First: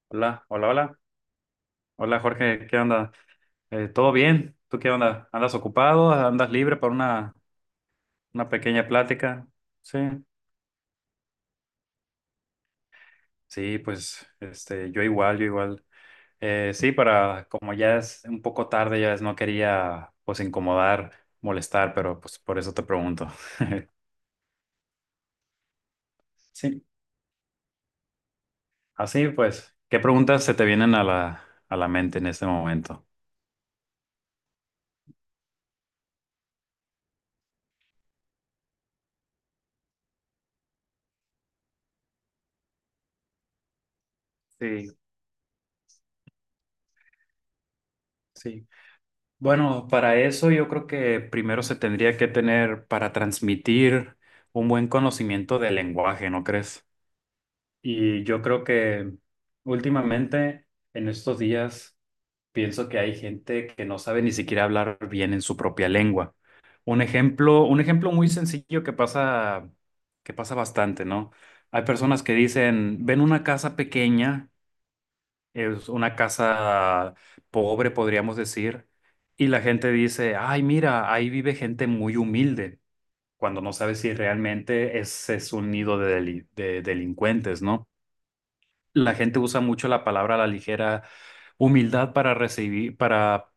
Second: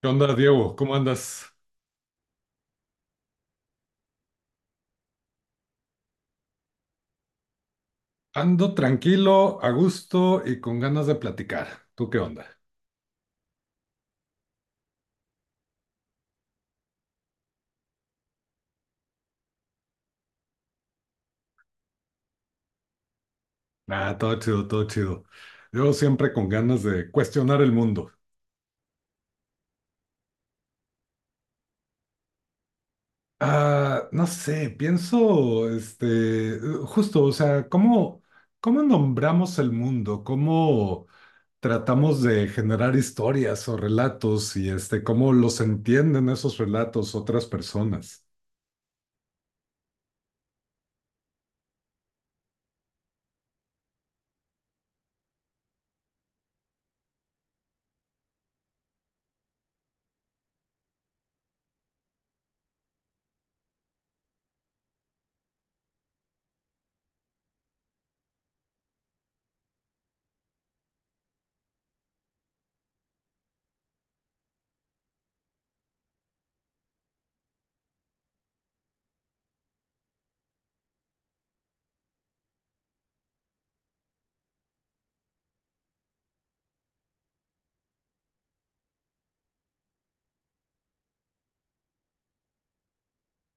¿Qué onda, Hola, hola, Diego? ¿Cómo hola. andas? Hola Jorge, ¿qué onda? ¿Todo bien? ¿Tú qué onda? ¿Andas ocupado? ¿Andas libre para una Ando pequeña plática? tranquilo, a Sí. gusto y con ganas de platicar. ¿Tú qué onda? Sí, pues yo igual, yo igual. Sí, para como ya es un poco tarde, ya es, no quería pues incomodar, molestar, pero pues por eso te pregunto. Ah, todo chido, todo chido. Yo siempre con ganas Sí. de cuestionar el mundo. Así pues, ¿qué preguntas se te vienen a la mente en este momento? Ah, no sé, pienso, este, justo, o sea, ¿cómo nombramos el mundo? ¿Cómo tratamos de generar historias o relatos y Sí, este, cómo los entienden esos relatos otras personas? sí. Bueno, para eso yo creo que primero se tendría que tener para transmitir un buen conocimiento del lenguaje, ¿no crees? Y yo creo que últimamente, en estos días, pienso que hay gente que no sabe ni siquiera hablar bien en su propia lengua. Un ejemplo muy sencillo que pasa bastante, ¿no? Hay personas que dicen, ven una casa pequeña es una casa pobre, podríamos decir. Y la gente dice, ay, mira, ahí vive gente muy humilde, cuando no sabe si realmente ese es un nido de delincuentes, ¿no? La gente usa mucho la palabra a la ligera humildad para recibir, para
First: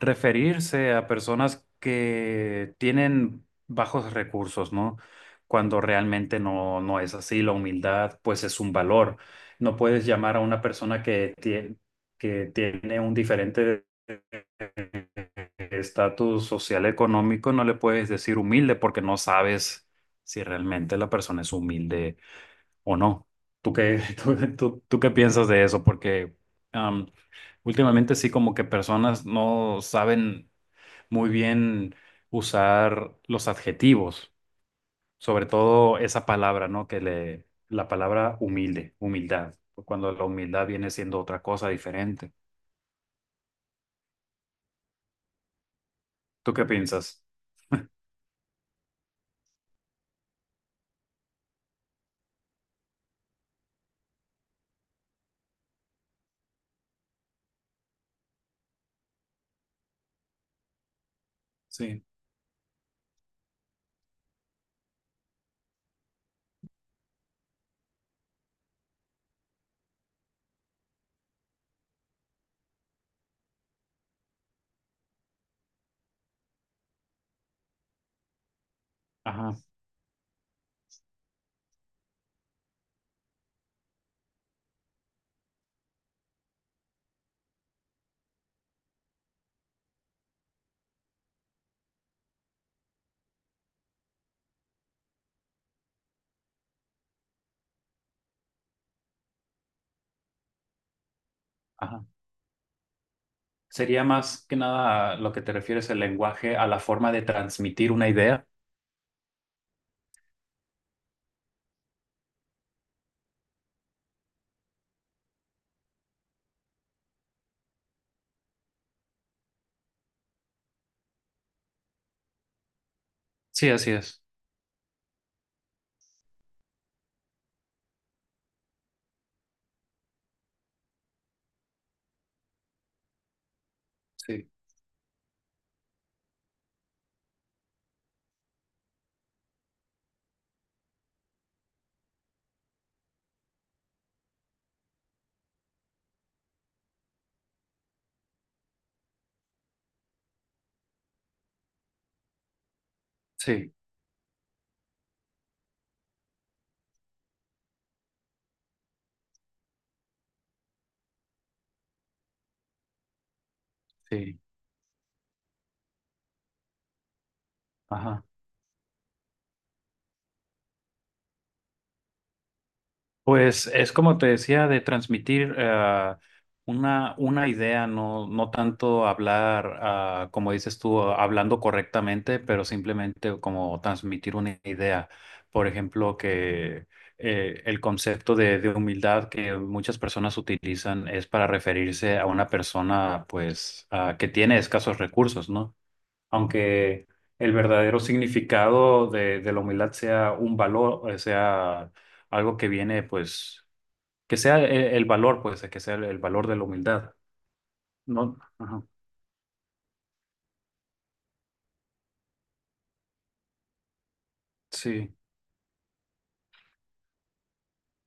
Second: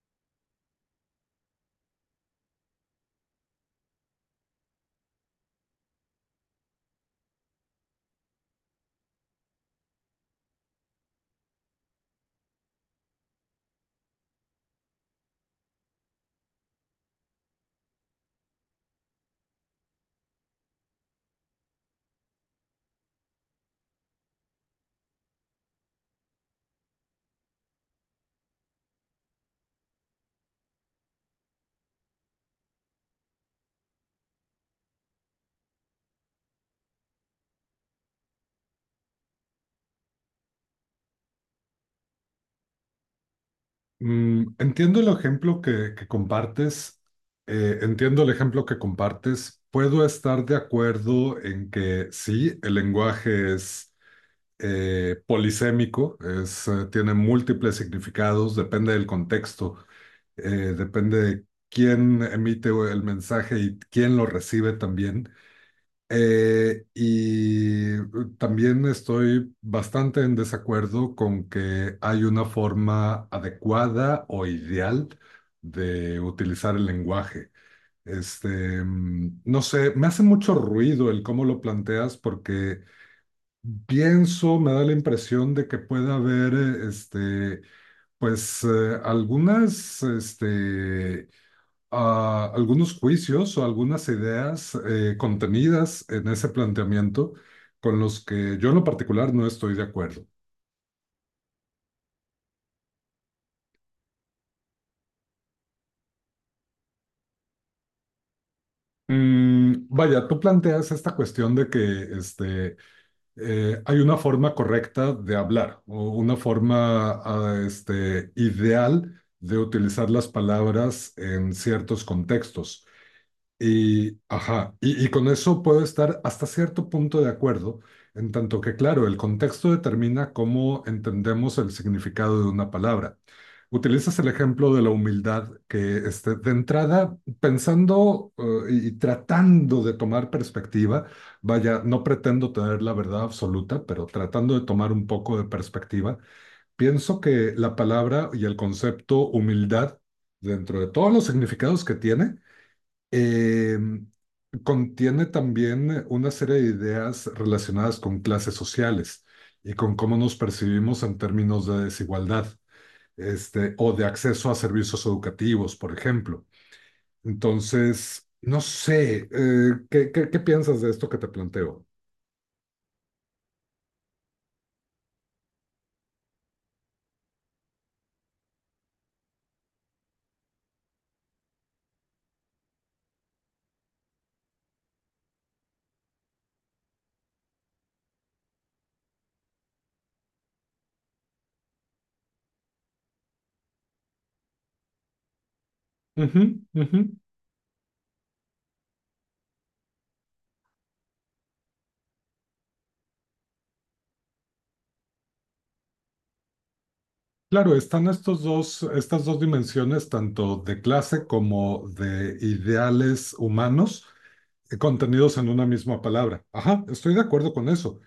referirse a personas que tienen bajos recursos, ¿no? Cuando realmente no, no es así. La humildad, pues, es un valor. No puedes llamar a una persona que tiene un diferente estatus social económico, no le puedes decir humilde porque no sabes si realmente la persona es humilde o no. ¿Tú qué, tú qué piensas de eso? Porque am, últimamente sí como que personas no saben muy bien usar los adjetivos, sobre todo esa palabra, ¿no? Que le, la palabra humilde, humildad, cuando la humildad viene siendo otra cosa diferente. Mm, entiendo el ejemplo que ¿Tú qué compartes, piensas? Entiendo el ejemplo que compartes. Puedo estar de acuerdo en que sí, el lenguaje es polisémico, es, tiene múltiples significados, depende del contexto, depende de Sí, quién emite el mensaje y quién lo recibe también. Y también estoy bastante en desacuerdo con que hay una forma adecuada o ideal de utilizar el lenguaje. Este, ajá, no sé, me hace mucho ruido el cómo lo planteas porque pienso, me da la impresión de que puede haber, este, pues algunas, este, a algunos juicios o algunas ideas contenidas en ese planteamiento con los que yo en lo particular no estoy de acuerdo. ajá. Sería más que nada lo que te refieres el lenguaje a la forma de transmitir una idea. Vaya, tú planteas esta cuestión de que este, hay una forma correcta de hablar o una forma este, ideal de utilizar las palabras en ciertos contextos. Sí, así Y, es. ajá, y con eso puedo estar hasta cierto punto de acuerdo, en tanto que, claro, el contexto determina cómo entendemos el significado de una palabra. Utilizas el Sí, ejemplo de la humildad, que este, de entrada, pensando y tratando de tomar perspectiva, vaya, no pretendo tener la verdad absoluta, pero tratando de tomar un poco de perspectiva, pienso que la palabra y el concepto humildad, dentro de todos los significados que tiene, sí, em, contiene también una serie de ideas relacionadas con clases sociales y con cómo nos percibimos en términos de desigualdad, este, o de sí. acceso a servicios educativos, por ejemplo. Ajá. Entonces, no sé, ¿qué piensas de esto que te planteo? Pues es como te decía, de transmitir una idea, no, no tanto hablar, ah, como dices tú, hablando correctamente, pero simplemente como transmitir una idea. Por ejemplo, que el concepto de humildad que muchas personas utilizan es para referirse a una persona pues, ah, que tiene escasos recursos, ¿no? Ujú, ujú. Aunque el verdadero significado de la humildad sea un valor, sea algo que viene, pues, que sea el valor, pues, que sea el valor de la humildad, Claro, ¿no? Ajá, estas dos dimensiones, tanto de clase como de ideales humanos, sí, contenidos en una misma palabra. Ajá, estoy de acuerdo con eso.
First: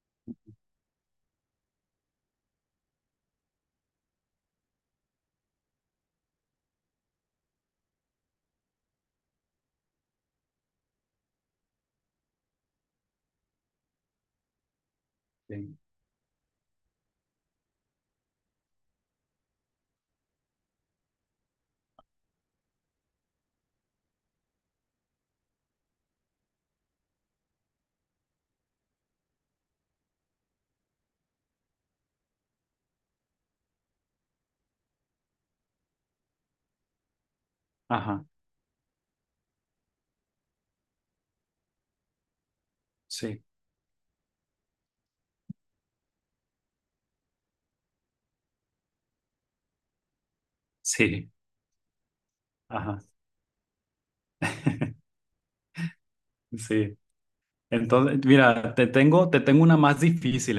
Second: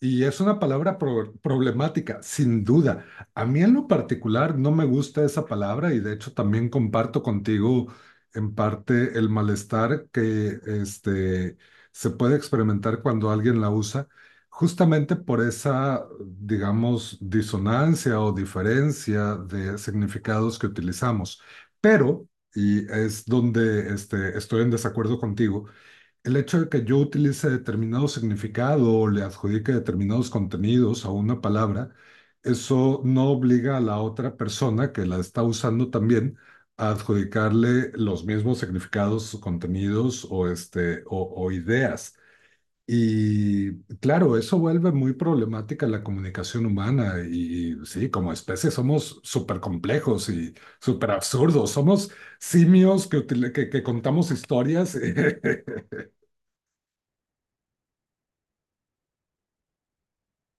Y es una palabra problemática, sin duda. A mí en lo particular no me gusta esa palabra y de hecho también comparto contigo en parte el malestar que este, se puede experimentar cuando alguien la usa, justamente por sí, esa, digamos, disonancia o diferencia de significados que utilizamos. Pero, y es donde este, estoy en desacuerdo contigo, el hecho de que yo utilice determinado significado o le adjudique determinados contenidos a una palabra, eso no obliga a la otra persona que la está usando también a adjudicarle los ajá, mismos significados, contenidos o, este, o ideas. sí, Y claro, eso vuelve muy problemática la comunicación humana y sí, como especie somos súper complejos y súper sí, absurdos. Somos ajá, simios que contamos historias sí. Entonces, mira, te tengo una más difícil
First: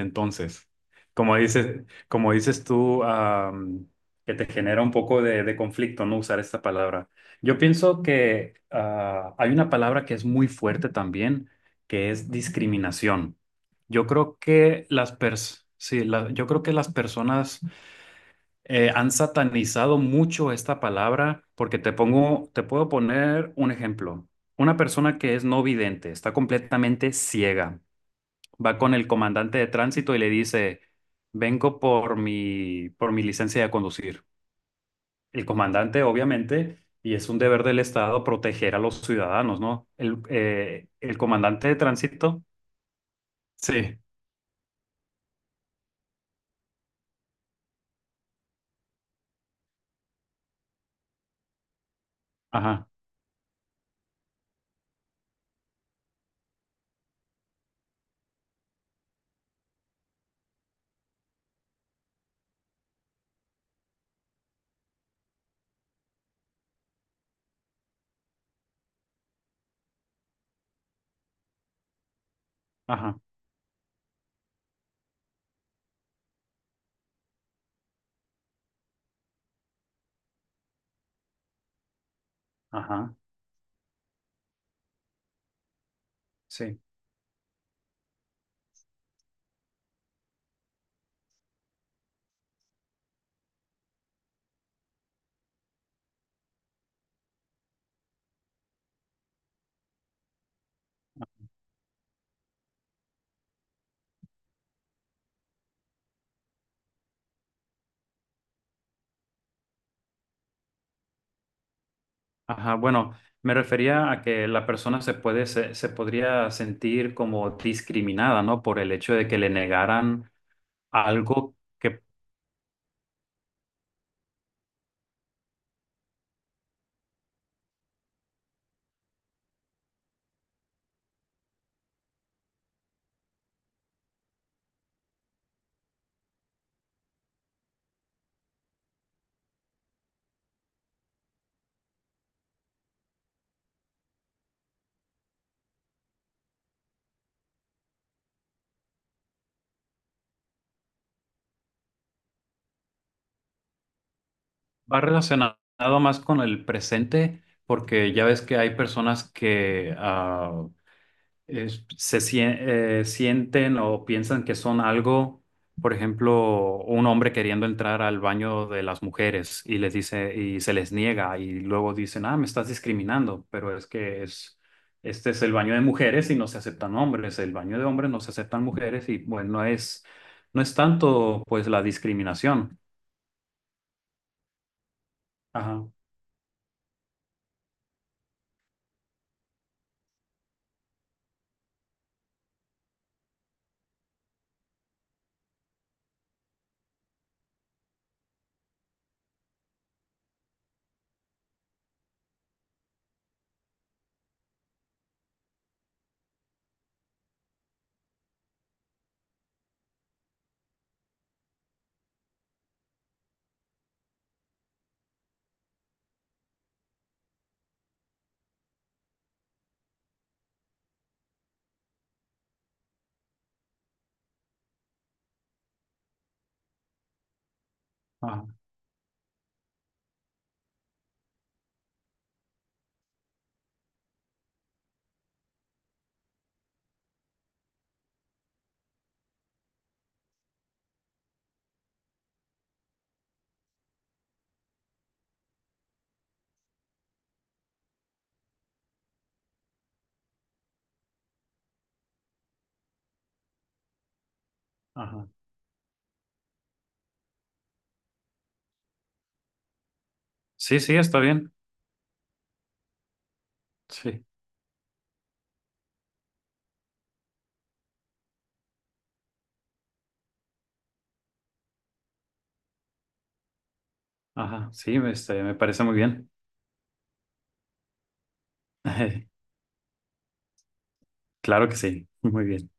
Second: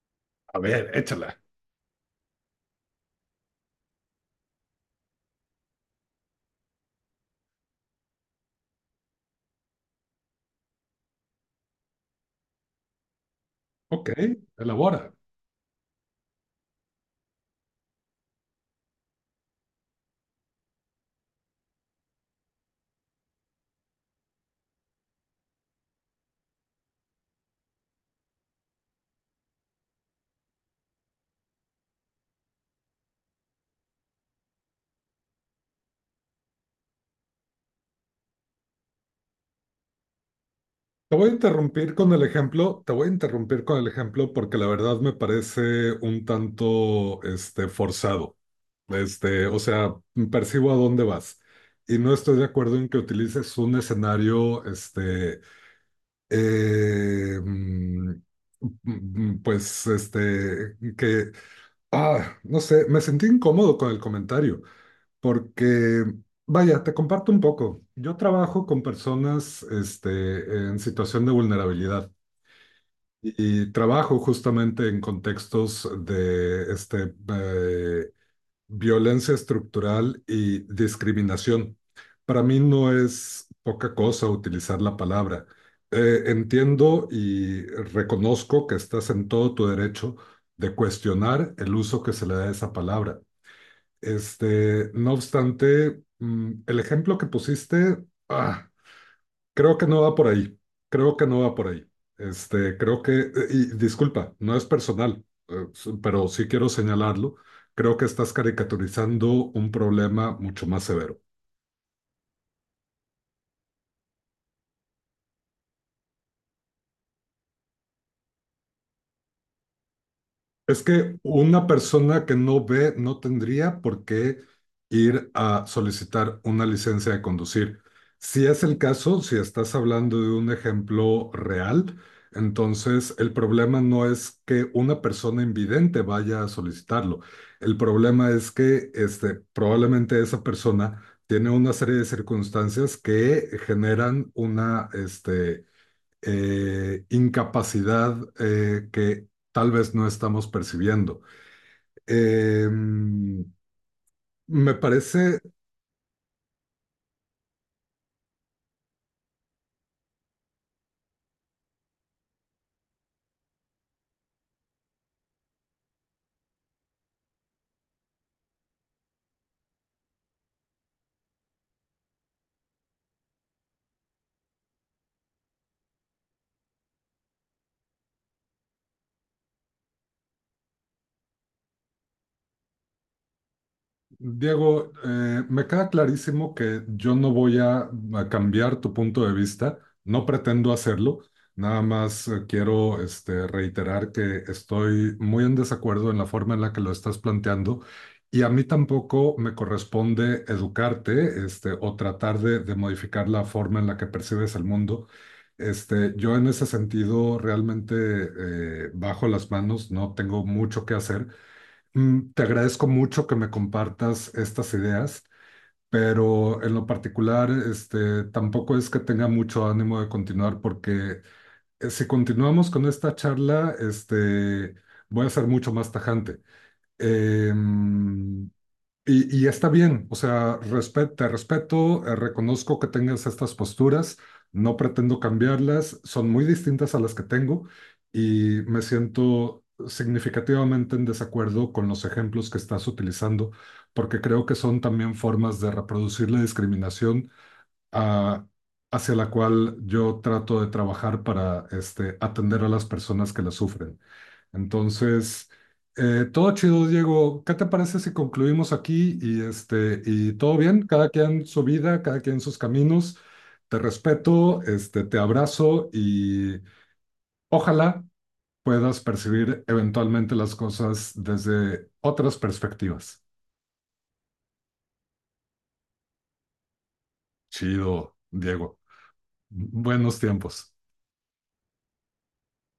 A entonces. ver, échala. Como dices tú, que te genera un poco de conflicto no usar esta palabra. Yo pienso que ah, hay una palabra que es muy fuerte también, que es discriminación. Yo Ok, creo que elabora. Sí, la- yo creo que las personas han satanizado mucho esta palabra porque te pongo, te puedo poner un ejemplo. Una persona que es no vidente, está completamente ciega, va con el comandante de tránsito y le dice, vengo por por mi licencia de conducir. El comandante, obviamente, y es un deber del Estado proteger a los ciudadanos, ¿no? Te El voy a comandante de interrumpir con el tránsito. ejemplo, te voy a interrumpir con el Sí. ejemplo porque la verdad me parece un tanto, este, forzado. Este, o sea, percibo a dónde vas. Y no estoy de acuerdo Ajá, en que utilices un escenario, este, eh, mm, pues, este, que, ah, no sé, me sentí incómodo con el comentario. Porque, vaya, te comparto un poco. Yo trabajo con personas, este, en situación de vulnerabilidad ajá, y trabajo justamente en contextos de, este, violencia estructural y discriminación. Para mí no ajá, es poca cosa utilizar la palabra. Sí. Entiendo y reconozco que estás en todo tu derecho de cuestionar el uso que se le da a esa palabra. Este, no obstante, el ejemplo que pusiste, ah, creo que no va por ahí. Creo que no va por ahí. Este, creo que, y disculpa, no es personal, pero sí quiero señalarlo. Creo que estás caricaturizando un problema mucho más severo. Ajá, bueno, me refería a que la persona se puede, se podría sentir como discriminada, ¿no? Por el hecho de que le negaran Es que algo una que persona que no ve no tendría por qué ir a solicitar una licencia de conducir. Si es el caso, si estás hablando de un ejemplo real, entonces el problema no es que una persona invidente vaya a solicitarlo. El problema es que este, probablemente esa persona tiene una serie de circunstancias que generan una, este, incapacidad que tal vez no estamos percibiendo. Eh, me va parece relacionado más con el presente, porque ya ves que hay personas que ah, sienten o piensan que son algo, por ejemplo, un hombre queriendo entrar al baño de las mujeres y les dice y se les niega y luego dicen, ah, me estás discriminando, pero es que es este es el baño de mujeres y no se aceptan hombres, el baño de hombres no se aceptan mujeres y bueno, no es tanto pues la discriminación. Diego, me Ajá, queda clarísimo que yo no voy a cambiar tu punto de vista, no pretendo hacerlo, nada más quiero este, reiterar que estoy muy en desacuerdo en la forma en la que lo estás planteando y a mí tampoco me corresponde educarte este, o tratar de modificar la forma en la que percibes el mundo. Este, yo en ese sentido realmente bajo las manos, no tengo mucho que hacer. Mm, te agradezco mucho que me compartas estas ideas, pero en lo particular, este, tampoco es que tenga mucho ánimo de continuar porque si continuamos con esta charla, este, voy a ser mucho más tajante. ajá, Em, y, y está bien, o sea, te respeto, reconozco que tengas estas posturas, no pretendo cambiarlas, son muy distintas a las que tengo y me siento significativamente en desacuerdo con los ejemplos que estás utilizando, porque creo que son también formas de reproducir la discriminación ah, hacia la cual yo trato de trabajar para este, atender a las personas que la sufren. ajá. Entonces, todo chido, Diego. ¿Qué te parece si concluimos aquí y este y todo Sí, bien? sí, Cada está quien bien. su vida, cada quien sus caminos. Te Sí, respeto, este, te abrazo y ojalá puedas percibir eventualmente las cosas desde otras perspectivas. ajá, sí, este, me parece muy bien. Chido, Diego. Buenos tiempos. Claro que sí, muy bien.